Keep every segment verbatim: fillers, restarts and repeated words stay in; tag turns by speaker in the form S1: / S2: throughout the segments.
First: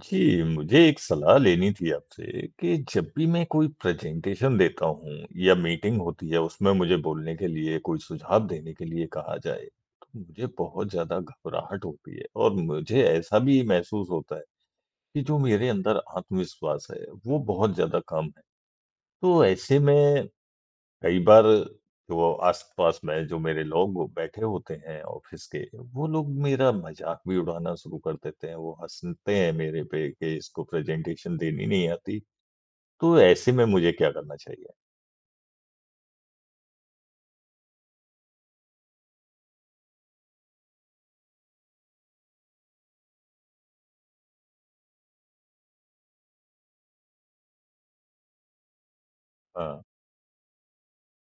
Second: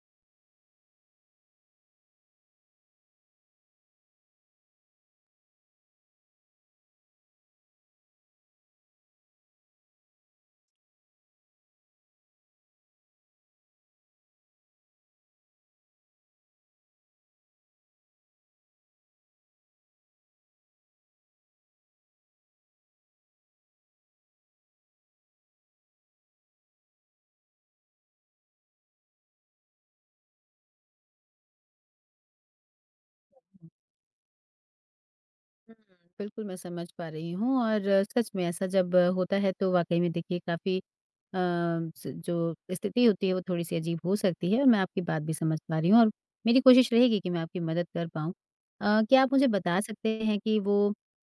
S1: जी, मुझे एक सलाह लेनी थी आपसे कि जब भी मैं कोई प्रेज़ेंटेशन देता हूँ या मीटिंग होती है, उसमें मुझे बोलने के लिए, कोई सुझाव देने के लिए कहा जाए, तो मुझे बहुत ज़्यादा घबराहट होती है और मुझे ऐसा भी महसूस होता है, कि जो मेरे अंदर आत्मविश्वास है, वो बहुत ज़्यादा कम है। तो ऐसे में, कई बार जो आस-पास में जो मेरे लोग बैठे होते हैं ऑफिस के, वो लोग मेरा मज़ाक भी उड़ाना शुरू कर देते हैं, वो हँसते हैं मेरे पे कि इसको प्रेज़ेंटेशन देनी नहीं आती। तो ऐसे में मुझे क्या करना चाहिए?
S2: हुँ, बिल्कुल मैं समझ पा रही हूँ और सच में ऐसा जब होता है तो वाक़ई में देखिए काफ़ी अ, स जो स्थिति होती है, वो थोड़ी-सी अजीब हो सकती है और मैं आपकी बात भी समझ पा रही हूँ और मेरी कोशिश रहेगी कि मैं आपकी मदद कर पाऊँ। अ, क्या आप मुझे बता
S1: हाँ।
S2: सकते हैं कि वो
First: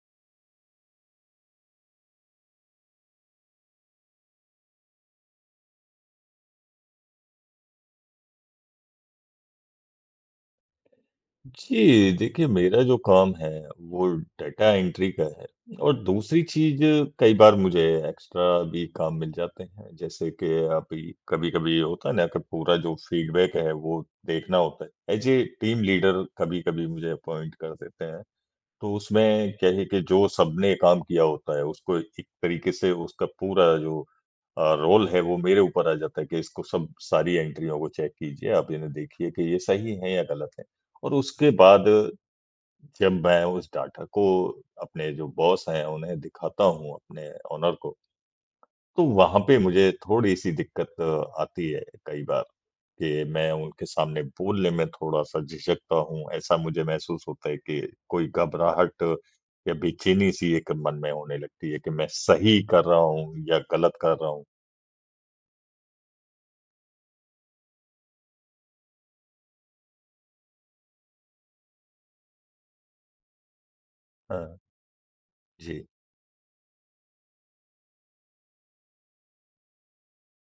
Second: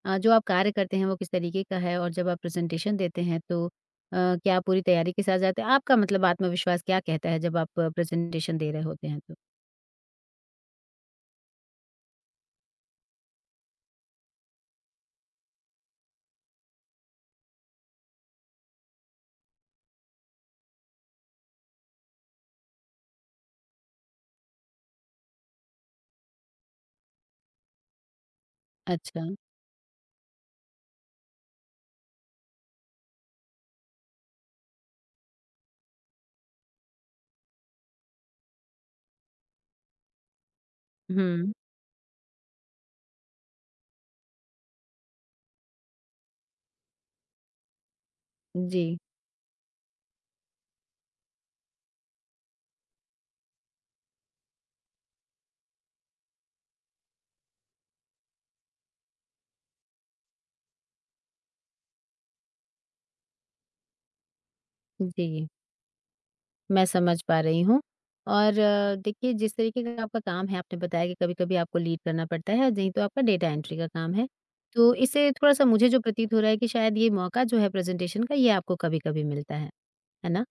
S2: अ, जो आप कार्य करते हैं वो किस तरीके का है और जब आप प्रेज़ेंटेशन देते हैं तो अ, क्या पूरी तैयारी के साथ जाते हैं? आपका मतलब आत्मविश्वास क्या कहता है जब आप अ, प्रेज़ेंटेशन दे रहे होते हैं तो?
S1: जी, देखिए मेरा जो काम है, वो डेटा एंट्री का है और दूसरी चीज़ कई बार मुझे एक्स्ट्रा भी काम मिल जाते हैं। जैसे कि अभी कभी-कभी होता है ना, कि पूरा जो फीडबैक है, वो देखना होता है। ऐज़ ए टीम लीडर कभी-कभी मुझे अपॉइंट कर देते हैं। तो
S2: अच्छा।
S1: उसमें क्या है कि जो सबने काम किया होता है, उसको एक तरीके से उसका पूरा जो अ, रोल है, वो मेरे ऊपर आ जाता है कि इसको सब सारी एंट्रियों को चेक कीजिए। आप इन्हें देखिए कि ये सही हैं या गलत हैं, और उसके
S2: हुँ।
S1: बाद जब मैं उस डेटा को अपने जो बॉस हैं उन्हें दिखाता हूँ, अपने ओनर को
S2: उ, जी।
S1: तो वहाँ पे मुझे थोड़ी-सी दिक्कत अ आती है कई बार कि मैं उनके सामने बोलने में थोड़ा-सा झिझकता हूँ। ऐसा मुझे महसूस होता है कि कोई घबराहट या बेचैनी-सी एक मन में होने लगती है कि मैं सही कर रहा हूँ या गलत कर रहा हूँ।
S2: उ, जी। मैं समझ पा रही हूँ और अ, देखिए जिस तरीके का आपका काम है, आपने बताया कि कभी-कभी आपको लीड करना पड़ता है और नहीं तो आपका डेटा एंट्री का काम है।
S1: हाँ।
S2: तो इससे थोड़ा-सा
S1: जी।
S2: मुझे जो प्रतीत हो रहा है कि शायद यह मौका जो है प्रेज़ेंटेशन का ये आपको कभी-कभी मिलता है। है ना?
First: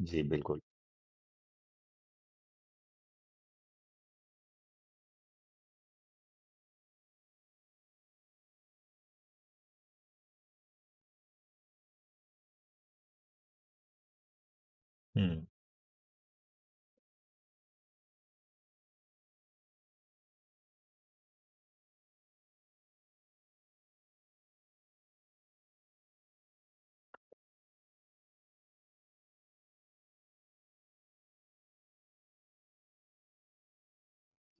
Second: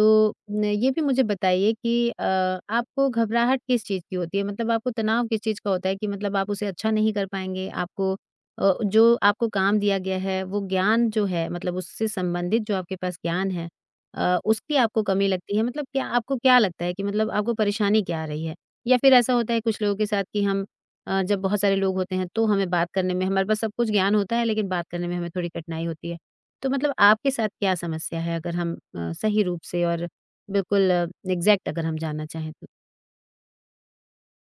S1: जी बिल्कुल।
S2: न ये भी मुझे बताइए कि अ, आपको घबराहट किस चीज़ की होती है? मतलब आपको तनाव किस चीज़ का होता है कि मतलब आप उसे अच्छा नहीं कर पाएँगे? आपको अ, जो आपको काम दिया गया है, वो ज्ञान जो है, मतलब उससे संबंधित जो आपके पास ज्ञान है अ, उसकी आपको कमी
S1: हुँ।
S2: लगती है। मतलब क्या आपको क्या लगता है कि मतलब आपको परेशानी क्या आ रही है? या फिर ऐसा होता है कुछ लोगों के साथ कि हम अ, जब बहुत सारे लोग होते हैं, तो हमें बात करने में हमारे पास सब कुछ ज्ञान होता है, लेकिन बात करने में हमें थोड़ी कठिनाई होती है। तो मतलब आपके साथ क्या समस्या है? अगर हम अ, सही रूप से और बिल्कुल एग्ज़ैक्ट अगर हम जानना चाहें तो?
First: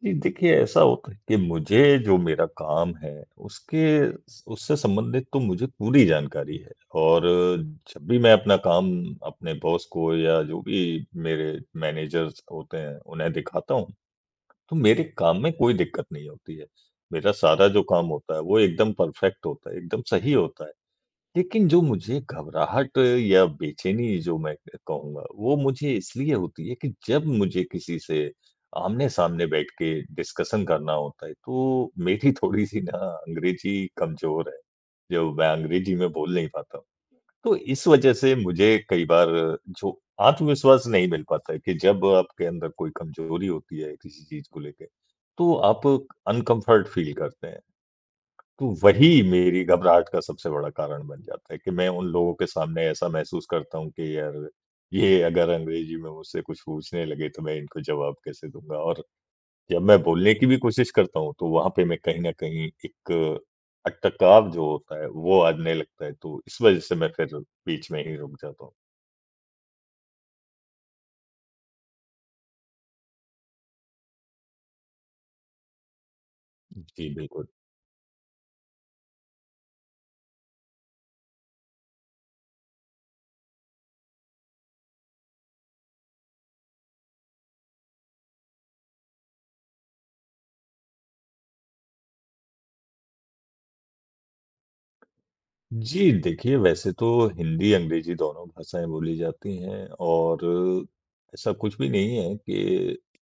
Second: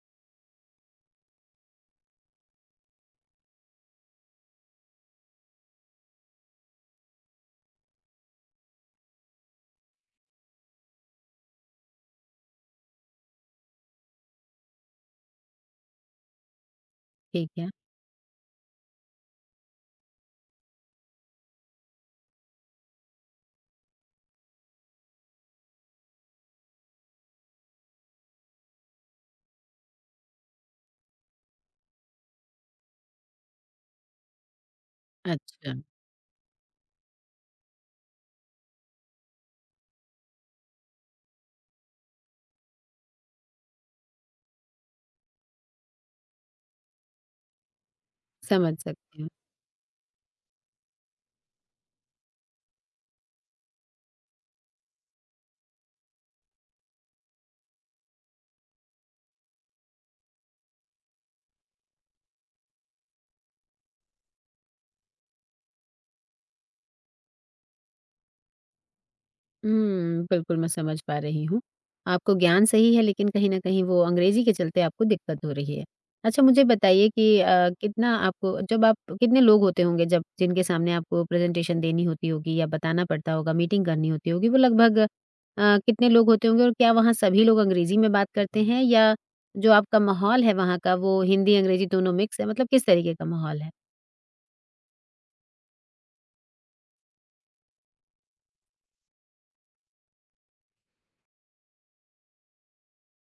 S1: जी, देखिए, ऐसा होता है कि मुझे जो मेरा काम है, उसके उस उससे संबंधित तो मुझे पूरी जानकारी है और जब भी मैं अपना काम अपने बॉस को या जो भी मेरे मैनेजर्स होते हैं उन्हें दिखाता हूँ, तो मेरे काम में कोई दिक्कत नहीं होती है। मेरा
S2: ठीक
S1: सारा
S2: है।
S1: जो काम होता है, वो एकदम परफ़ेक्ट होता है, एकदम सही होता है। लेकिन जो मुझे घबराहट या बेचैनी जो मैं क कहूँगा, वो मुझे इसीलिए होती है कि, जब मुझे किसी से आमने-सामने बैठ के डिस्कशन करना होता है तो मेरी थोड़ी-सी ना अंग्रेज़ी कमज़ोर है, जो मैं
S2: अच्छा।
S1: अंग्रेज़ी में बोल नहीं पाता हूँ। तो इस वजह से मुझे कई बार जो आत्मविश्वास नहीं मिल पाता है कि जब आपके अंदर कोई कमज़ोरी होती है किसी चीज़ को लेके, तो आप अनकम्फ़र्ट फ़ील करते हैं। तो
S2: समझ
S1: वही
S2: सकती हूँ।
S1: मेरी घबराहट का सबसे बड़ा कारण बन जाता है कि मैं उन लोगों के सामने ऐसा महसूस करता हूँ कि यार, ये अगर अंग्रेज़ी में मुझसे कुछ पूछने लगे तो मैं इनको जवाब कैसे दूँगा और जब मैं बोलने की भी कोशिश करता हूँ तो वहाँ पे मैं कहीं न कहीं एक, अटकाव जो होता है, वो आने लगता है। तो इस वजह से मैं फिर बीच में ही रुक जाता हूँ।
S2: उम, बिल्कुल, मैं समझ पा रही हूँ। आपको ज्ञान सही है लेकिन कहीं न कहीं वो अंग्रेज़ी के चलते आपको दिक्कत हो रही है। अच्छा, मुझे बताइए
S1: जी,
S2: कि
S1: बिल्कुल।
S2: अ, कितना आपको जब आप कितने लोग होते होंगे जब जिनके सामने आपको प्रेज़ेंटेशन देनी होती होगी या बताना पड़ता होगा, मीटिंग करनी होती होगी, वो लगभग अ, कितने लोग होते होंगे और क्या वहाँ सभी लोग अंग्रेज़ी में बात करते हैं या जो आपका माहौल है वहाँ का, वो हिंदी-अंग्रेज़ी दोनों मिक्स हैं? मतलब किस तरीके का माहौल है?
S1: जी, देखिए, वैसे तो हिंदी-अंग्रेज़ी दोनों भाषाएँ बोली जाती हैं और ऐसा कुछ भी नहीं है कि अ,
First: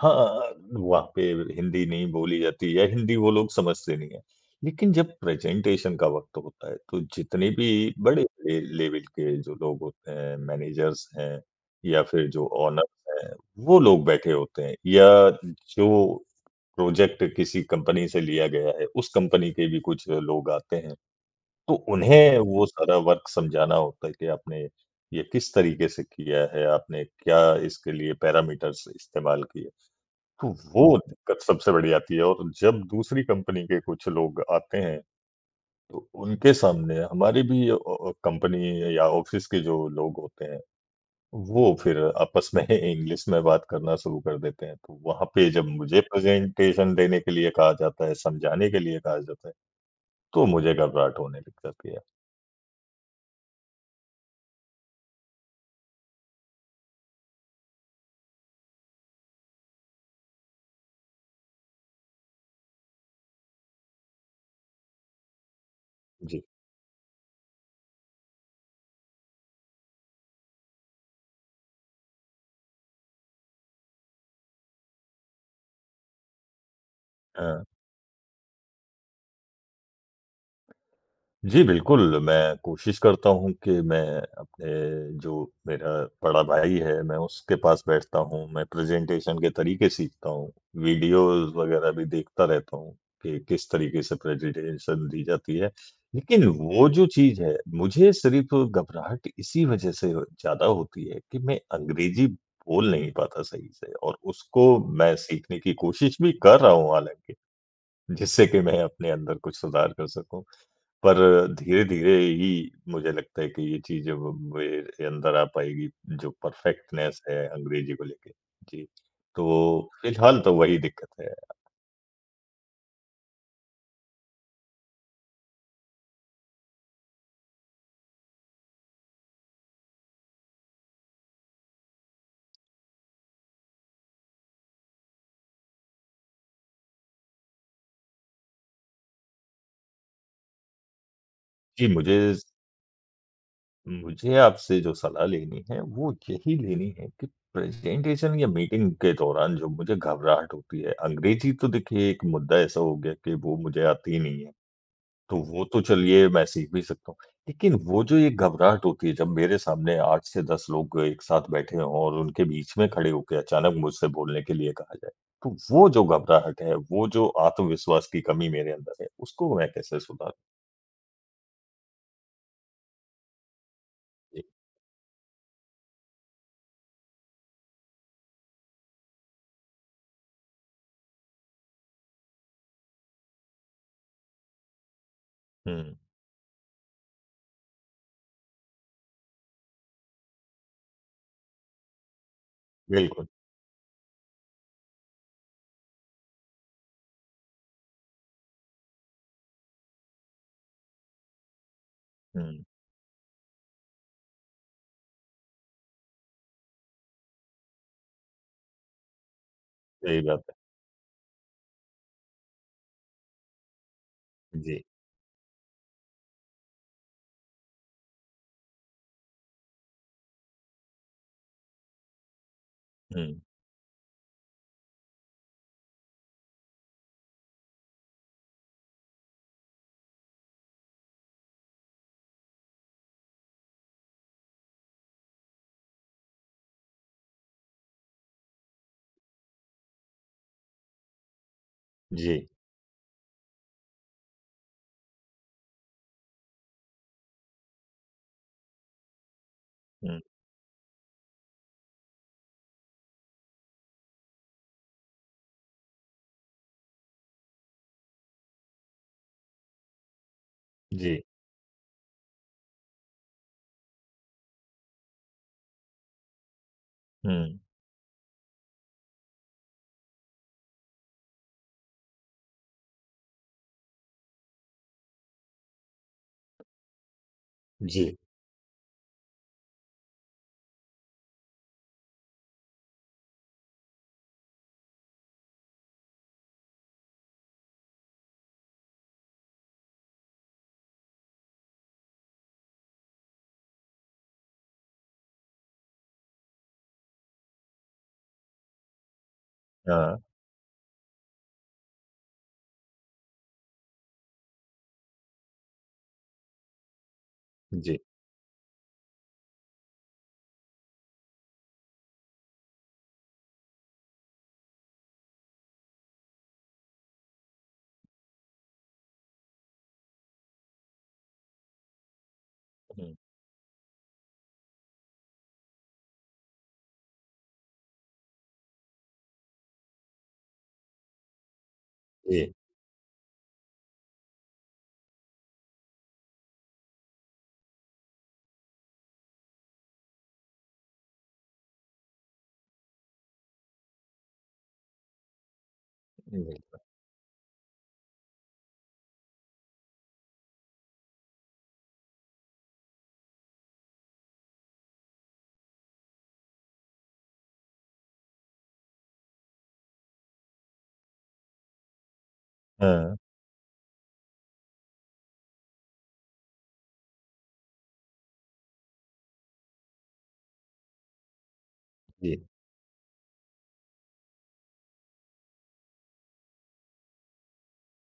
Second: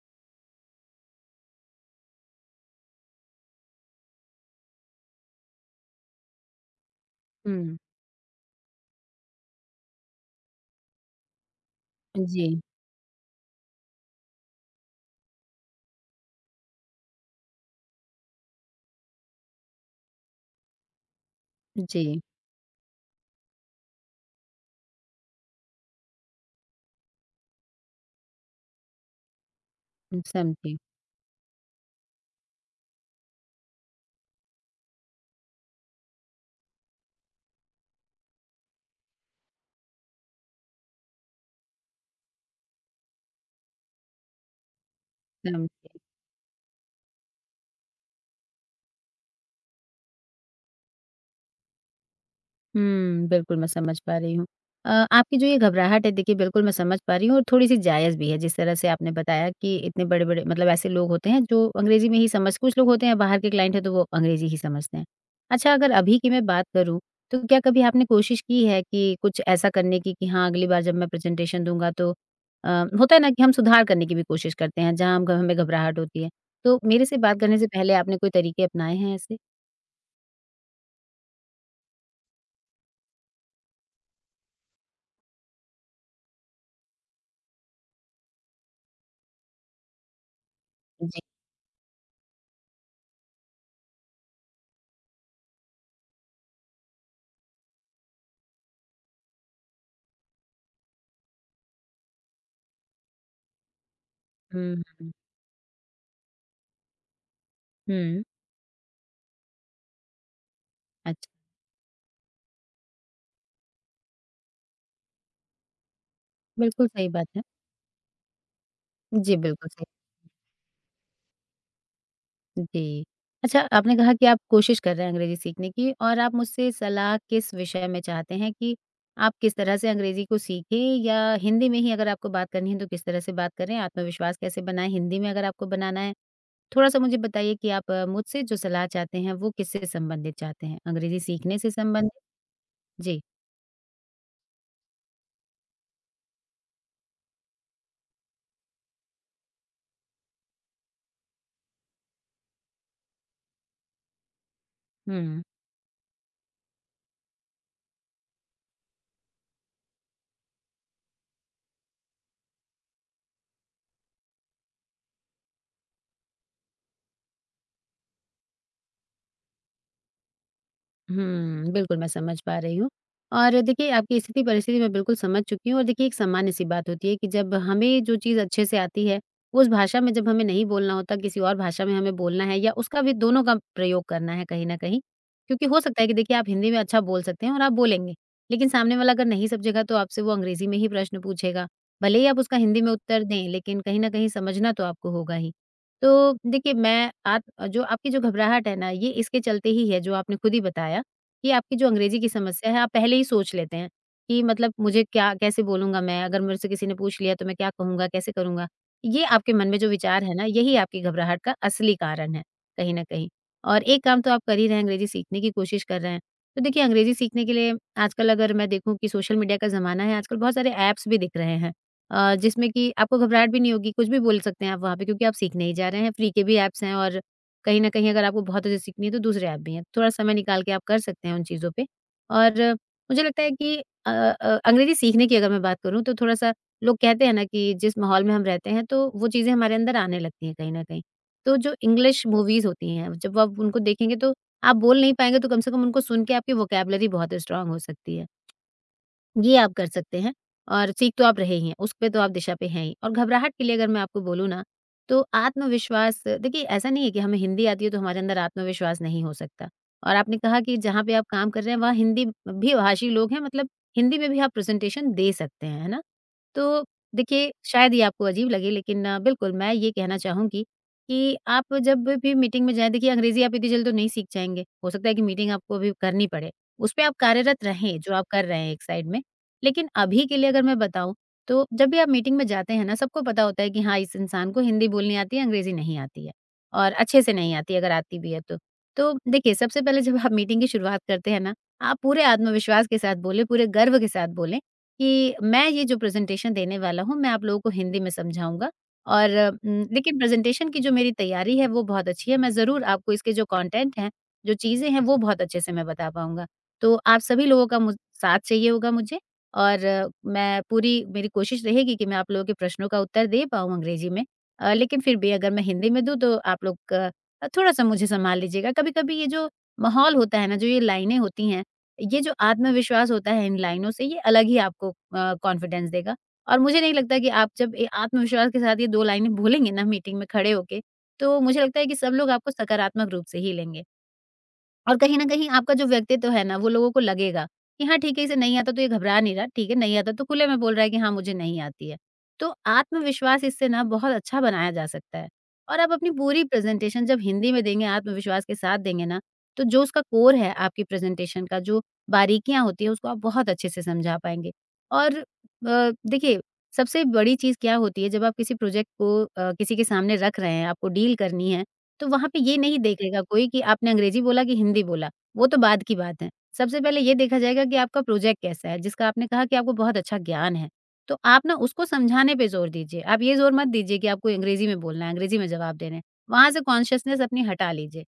S1: हाँ, वहाँ पे हिंदी नहीं बोली जाती या हिंदी वो लोग समझते नहीं हैं। लेकिन जब प्रेज़ेंटेशन का वक़्त होता है, तो जितने
S2: हुँ।
S1: भी बड़े-बड़े लेवल के जो लोग होते हैं, मैनेजर्स हैं या
S2: अ,
S1: फिर जो
S2: जी।
S1: ओनर्स हैं, वो लोग बैठे होते हैं या जो प्रोजेक्ट किसी कंपनी से लिया गया है, उस कंपनी के भी कुछ लोग आते हैं। तो
S2: जी।
S1: उन्हें वो सारा वर्क समझाना होता है कि आपने ये किस तरीके से किया है, आपने क्या इसके लिए पैरामीटर्स इस्तेमाल किए।
S2: उ
S1: तो
S2: समझी।
S1: वो दिक्कत सबसे बड़ी आती है और जब दूसरी कंपनी के कुछ लोग आते हैं, तो उनके सामने हमारी भी अ अ, कंपनी या ऑफ़िस के जो लोग होते हैं, वो फिर आपस में इंग्लिश में बात करना शुरू कर देते हैं। तो वहाँ पे जब
S2: समझी।
S1: मुझे प्रेज़ेंटेशन देने के लिए कहा जाता है, समझाने के लिए कहा जाता है, तो मुझे घबराहट होने लग जाती है।
S2: हुँ, बिल्कुल मैं समझ पा रही हूँ। अ, आपकी जो ये घबराहट है देखिए बिल्कुल मैं समझ पा रही हूँ और थोड़ी-सी जायज़ भी है, जिस तरह से आपने बताया कि इतने बड़े-बड़े मतलब ऐसे लोग होते हैं जो अंग्रेज़ी में ही समझ कुछ लोग होते हैं बाहर के क्लाइंट हैं, तो वो अंग्रेज़ी ही समझते हैं। अच्छा अगर अभी की
S1: जी।
S2: मैं बात करूँ, तो क्या कभी आपने कोशिश की है कि कुछ ऐसा करने की, कि हाँ, अगली बार जब मैं प्रेज़ेंटेशन दूँगा तो अ, होता है ना, कि हम सुधार करने की भी कोशिश करते हैं, जहाँ हम ग हमें घबराहट होती है, तो मेरे से बात करने
S1: हाँ।
S2: से पहले आपने कोई तरीके अपनाए हैं ऐसे?
S1: जी, बिल्कुल। मैं कोशिश करता हूँ कि मैं अपने जो मेरा बड़ा भाई है, मैं उसके पास बैठता हूँ, मैं प्रेज़ेंटेशन के तरीके सीखता हूँ।
S2: जी।
S1: वीडियोज़ वगैरह भी देखता रहता हूँ, कि किस तरीके से प्रेज़ेंटेशन दी जाती है। लेकिन वो जो चीज़ है, मुझे सिर्फ घबराहट इसी वजह से अ, ज़्यादा होती है कि, मैं अंग्रेज़ी बोल नहीं पाता सही से और उसको
S2: हुँ, हुँ।
S1: मैं सीखने की कोशिश भी कर रहा हूँ हालाँकि,
S2: हुँ।
S1: जिससे कि मैं अपने अंदर कुछ सुधार कर सकूँ। पर
S2: अच्छा।
S1: धीरे-धीरे ही मुझे लगता है कि ये चीज़ व अब मेरे अंदर आ पाएगी, जो
S2: बिल्कुल सही
S1: परफ़ेक्टनेस
S2: बात है।
S1: है अंग्रेज़ी को लेके। जी,
S2: जी, बिल्कुल सही।
S1: तो फिलहाल तो वही दिक्कत है।
S2: जी। अच्छा, आपने कहा कि आप कोशिश कर रहे हैं अंग्रेज़ी सीखने की और आप मुझसे सलाह किस विषय में चाहते हैं कि आप किस तरह से अंग्रेज़ी को सीखें या हिंदी में ही अगर आपको बात करनी है तो किस तरह से बात करें? आत्मविश्वास कैसे बनाएँ हिंदी में अगर आपको बनाना है? थोड़ा-सा मुझे बताइए कि आप मुझसे जो सलाह चाहते हैं, वो किस से संबंधित चाहते हैं, अंग्रेज़ी सीखने से
S1: जी,
S2: संबंध
S1: मुझे स
S2: जी।
S1: उम, मुझे आपसे जो सलाह लेनी है, वो यही लेनी है कि प्रेज़ेंटेशन या मीटिंग के दौरान जो मुझे घबराहट होती है अंग्रेज़ी तो देखिए एक मुद्दा ऐसा हो गया कि वो मुझे आती नहीं है। तो
S2: हुँ।
S1: वो तो चलिए, मैं सीख भी सकता हूँ। लेकिन वो जो एक घबराहट होती है, जब मेरे सामने आठ से दस लोग एक साथ बैठे हों और उनके बीच में खड़े होके अचानक मुझसे बोलने के लिए कहा जाए, तो वो जो घबराहट है, वो जो आत्मविश्वास की कमी मेरे अंदर है, उसको मैं कैसे सुधारूँ?
S2: उहुँ, बिल्कुल मैं समझ पा रही हूँ और देखिए, आपकी
S1: जी।
S2: स्थिति-परिस्थिति मैं बिल्कुल समझ चुकी हूँ और देखिए, एक सामान्य-सी बात होती है कि जब हमें जो चीज़ अच्छे से आती है, उस भाषा में जब हमें नहीं बोलना होता, किसी और भाषा में हमें बोलना है या उसका भी दोनों का प्रयोग करना है कहीं न कहीं क्योंकि हो
S1: हुँ, हुँ।
S2: सकता है कि देखिए, आप हिंदी में अच्छा बोल सकते हैं और आप बोलेंगे। लेकिन सामने वाला अगर नहीं समझेगा तो आपसे वो अंग्रेज़ी में ही प्रश्न पूछेगा। भले ही आप उसका हिंदी में उत्तर
S1: बिल्कुल।
S2: दें, लेकिन कहीं न कहीं समझना तो आपको होगा ही। तो देखिए, मैं आप अ, जो आपकी जो घबराहट है ना, ये इसके चलते ही है जो आपने खुद ही बताया। ये आपकी जो अंग्रेज़ी की
S1: हुँ।
S2: समस्या है, आप पहले ही सोच लेते हैं, कि मतलब मुझे क्या कैसे बोलूँगा मैं, अगर मुझसे किसी ने पूछ लिया तो मैं क्या कहूँगा, कैसे करूँगा। ये आपके मन में जो
S1: सही
S2: विचार है
S1: बात
S2: ना,
S1: है।
S2: यही आपकी घबराहट का असली कारण है, कहीं न कहीं और एक काम तो आप कर ही रहे
S1: जी।
S2: हैं, अंग्रेज़ी सीखने की कोशिश कर रहे हैं। तो देखिए, अंग्रेज़ी सीखने के लिए आजकल अगर मैं देखूँ कि सोशल मीडिया का ज़माना है, आजकल बहुत सारे ऐप्स भी दिख रहे हैं अ, जिसमें कि आपको
S1: हुँ।
S2: घबराहट भी नहीं होगी। कुछ भी बोल सकते हैं आप वहाँ पे क्योंकि आप सीखने ही जा रहे हैं। फ़्री के भी ऐप्स हैं और कहीं न कहीं अगर आपको बहुत अच्छे से सीखनी है तो दूसरे ऐप भी हैं। थोड़ा समय निकाल के आप कर सकते हैं उन चीज़ों पे और मुझे लगता है कि अ अ, अंग्रेज़ी सीखने की अगर मैं बात करूँ तो थोड़ा-सा लोग कहते हैं ना कि जिस माहौल में हम रहते हैं तो वो चीज़ें हमारे अंदर आने लगती हैं कहीं न कहीं। तो जो इंग्लिश
S1: जी।
S2: मूवीज़ होती हैं, जब आप उनको देखेंगे तो आप बोल नहीं पाएँगे तो कम से कम उनको सुनके आपकी वोकैब्युलरी बहुत स्ट्रॉन्ग हो सकती है। ये आप कर
S1: हुँ।
S2: सकते हैं और सीख तो आप रहे ही हैं, उस पे तो आप दिशा पे हैं ही और घबराहट के लिए अगर मैं आपको बोलूँ ना, तो आत्मविश्वास देखिए ऐसा नहीं है कि हमें हिंदी आती है तो हमारे अंदर आत्मविश्वास नहीं हो सकता और आपने कहा कि जहाँ पे
S1: जी।
S2: आप काम कर रहे हैं, वहाँ हिंदी भी भाषी लोग हैं। मतलब हिंदी में भी आप प्रेज़ेंटेशन दे सकते हैं, है ना? तो देखिए,
S1: हुँ।
S2: शायद ये आपको अजीब लगे लेकिन बिल्कुल मैं ये कहना चाहूँगी, कि आप जब भी मीटिंग में जाएँ देखिए, अंग्रेज़ी आप इतनी जल्दी तो नहीं सीख जाएँगे। हो सकता है कि मीटिंग आपको अभी करनी पड़े। उस पे आप कार्यरत रहें, जो
S1: जी।
S2: आप कर रहे हैं एक साइड में। लेकिन अभी के लिए अगर मैं बताऊँ तो जब भी आप मीटिंग में जाते हैं ना, सबको पता होता है कि हाँ, इस इंसान को हिंदी बोलनी आती है, अंग्रेज़ी नहीं आती है और अच्छे से नहीं आती अगर आती भी है तो। तो देखिए, सबसे पहले जब आप मीटिंग की शुरुआत करते हैं ना, आप पूरे आत्मविश्वास के साथ बोलें, पूरे गर्व के साथ बोलें कि, "मैं ये जो प्रेज़ेंटेशन देने वाला हूँ, मैं आप लोगों को हिंदी में समझाऊँगा और उम,
S1: हाँ।
S2: लेकिन प्रेज़ेंटेशन की जो मेरी तैयारी है, वो बहुत अच्छी है। मैं ज़रूर आपको इसके जो कॉन्टेंट हैं, जो चीज़ें हैं, वो बहुत अच्छे से मैं बता पाऊँगा। तो आप सभी लोगों का
S1: जी।
S2: मुज़ साथ चाहिए होगा मुझे और मैं पूरी मेरी कोशिश रहेगी कि मैं आप लोगों के प्रश्नों का उत्तर दे पाऊँ अंग्रेज़ी में। अ, लेकिन फिर भी अगर मैं हिंदी में दूँ तो आप लोग अ, थोड़ा-सा मुझे संभाल लीजिएगा।" कभी-कभी ये जो माहौल होता है ना, जो ये लाइनें होती हैं, ये जो आत्मविश्वास
S1: हुँ।
S2: होता है इन लाइनों से, ये अलग ही आपको अ, कॉन्फिडेंस देगा और मुझे नहीं लगता कि आप जब ये आत्मविश्वास के साथ ये दो लाइनें बोलेंगे ना मीटिंग में खड़े होके, तो मुझे लगता है कि सब लोग आपको
S1: जी।
S2: सकारात्मक रूप से ही लेंगे। और कहीं न कहीं आपका जो व्यक्तित्व है ना, वो लोगों को लगेगा कि हाँ, ठीक है, इसे नहीं आता तो ये घबरा नहीं रहा। ठीक है, नहीं आता तो खुले में बोल रहा है कि हाँ, मुझे नहीं आती है। तो आत्मविश्वास इससे ना बहुत अच्छा बनाया जा सकता है। और आप अपनी
S1: जी,
S2: पूरी
S1: बिल्कुल।
S2: प्रेज़ेंटेशन जब हिंदी में देंगे, आत्मविश्वास के साथ देंगे ना, तो जो उसका कोर है, आपकी प्रेज़ेंटेशन का जो बारीकियाँ होती हैं, उसको आप बहुत अच्छे से समझा पाएँगे। और अ, देखिए, सबसे बड़ी चीज़ क्या होती है जब आप किसी प्रोजेक्ट को अ, किसी के सामने रख रहे हैं, आपको डील करनी है तो वहाँ पे ये नहीं
S1: हाँ।
S2: देखेगा कोई कि आपने अंग्रेज़ी बोला कि हिंदी बोला। वो तो बाद की बात है। सबसे पहले ये देखा जाएगा कि आपका प्रोजेक्ट कैसा है, जिसका आपने कहा कि आपको बहुत अच्छा ज्ञान है। तो आप ना उसको समझाने
S1: जी।
S2: पे ज़ोर दीजिए। आप ये ज़ोर मत दीजिए कि आपको अंग्रेज़ी में बोलना है, अंग्रेज़ी में जवाब देने हैं। वहाँ से कॉन्शसनेस अपनी हटा लीजिए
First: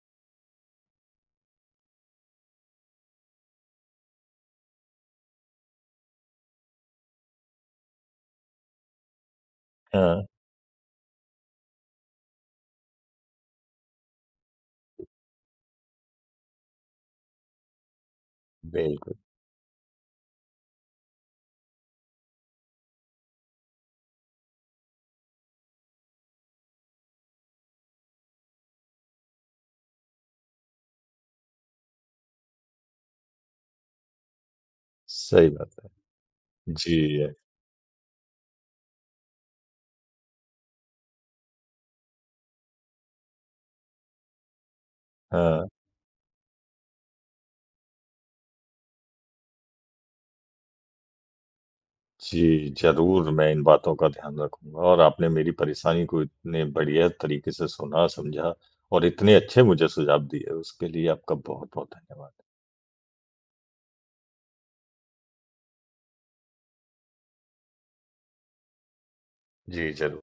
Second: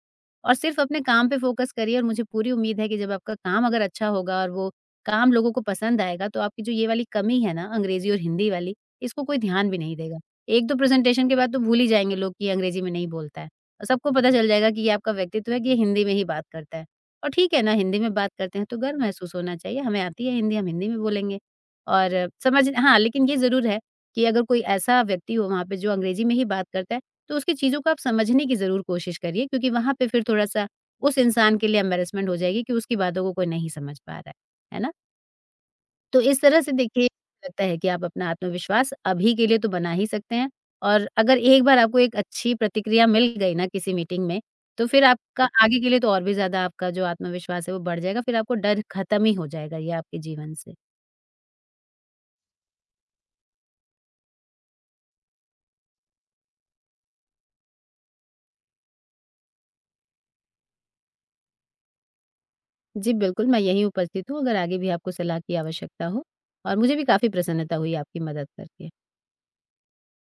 S2: और सिर्फ अपने काम पे फ़ोकस करिए और मुझे पूरी उम्मीद है कि जब आपका काम अगर अच्छा होगा और वो काम लोगों को पसंद आएगा तो आपकी जो ये वाली कमी है ना, अंग्रेज़ी और हिंदी वाली, इसको कोई ध्यान भी नहीं
S1: हाँ।
S2: देगा। एक दो प्रेज़ेंटेशन के बाद तो भूल ही जाएँगे लोग कि ये अंग्रेज़ी में नहीं बोलता है औ सबको पता चल जाएगा कि ये आपका व्यक्तित्व है कि ये हिंदी में ही बात करता है और ठीक है ना, हिंदी में बात करते हैं तो गर्व
S1: बिल्कुल।
S2: महसूस होना चाहिए। हमें आती है हिंदी, हम हिंदी में बोलेंगे और समझ हाँ, लेकिन ये ज़रूर है कि अगर कोई ऐसा व्यक्ति हो वहाँ पे जो अंग्रेज़ी में ही बात करता है, तो उसकी चीज़ों को आप समझने की ज़रूर कोशिश करिए क्योंकि वहाँ पे फिर थोड़ा-सा उस इंसान के लिए एम्बैरसमेंट हो जाएगी कि उसकी बातों को कोई नहीं समझ पा रहा है। है ना?
S1: सही बात है।
S2: तो इस तरह से देखिए,
S1: जी, अ
S2: लगता है कि आप अपना आत्मविश्वास अभी के लिए तो बना ही सकते हैं और अगर एक बार आपको एक अच्छी प्रतिक्रिया मिल गई ना किसी मीटिंग में, तो फिर आपका
S1: हाँ।
S2: आगे के लिए तो और भी ज़्यादा आपका जो आत्मविश्वास है, वो बढ़ जाएगा। फिर आपको डर ख़त्म ही हो जाएगा ये आपके जीवन से।
S1: जी, ज़रूर। मैं इन बातों का ध्यान रखूँगा और आपने मेरी परेशानी को इतने बढ़िया तरीके से सुना, समझा और इतने अच्छे मुझे सुझाव दिए, उसके लिए आपका बहुत-बहुत धन्यवाद।
S2: जी, बिल्कुल। मैं यहीं उपस्थित हूँ अगर आगे भी आपको सलाह की आवश्यकता हो और मुझे भी काफ़ी प्रसन्नता हुई आपकी मदद करके।
S1: जी, ज़रूर।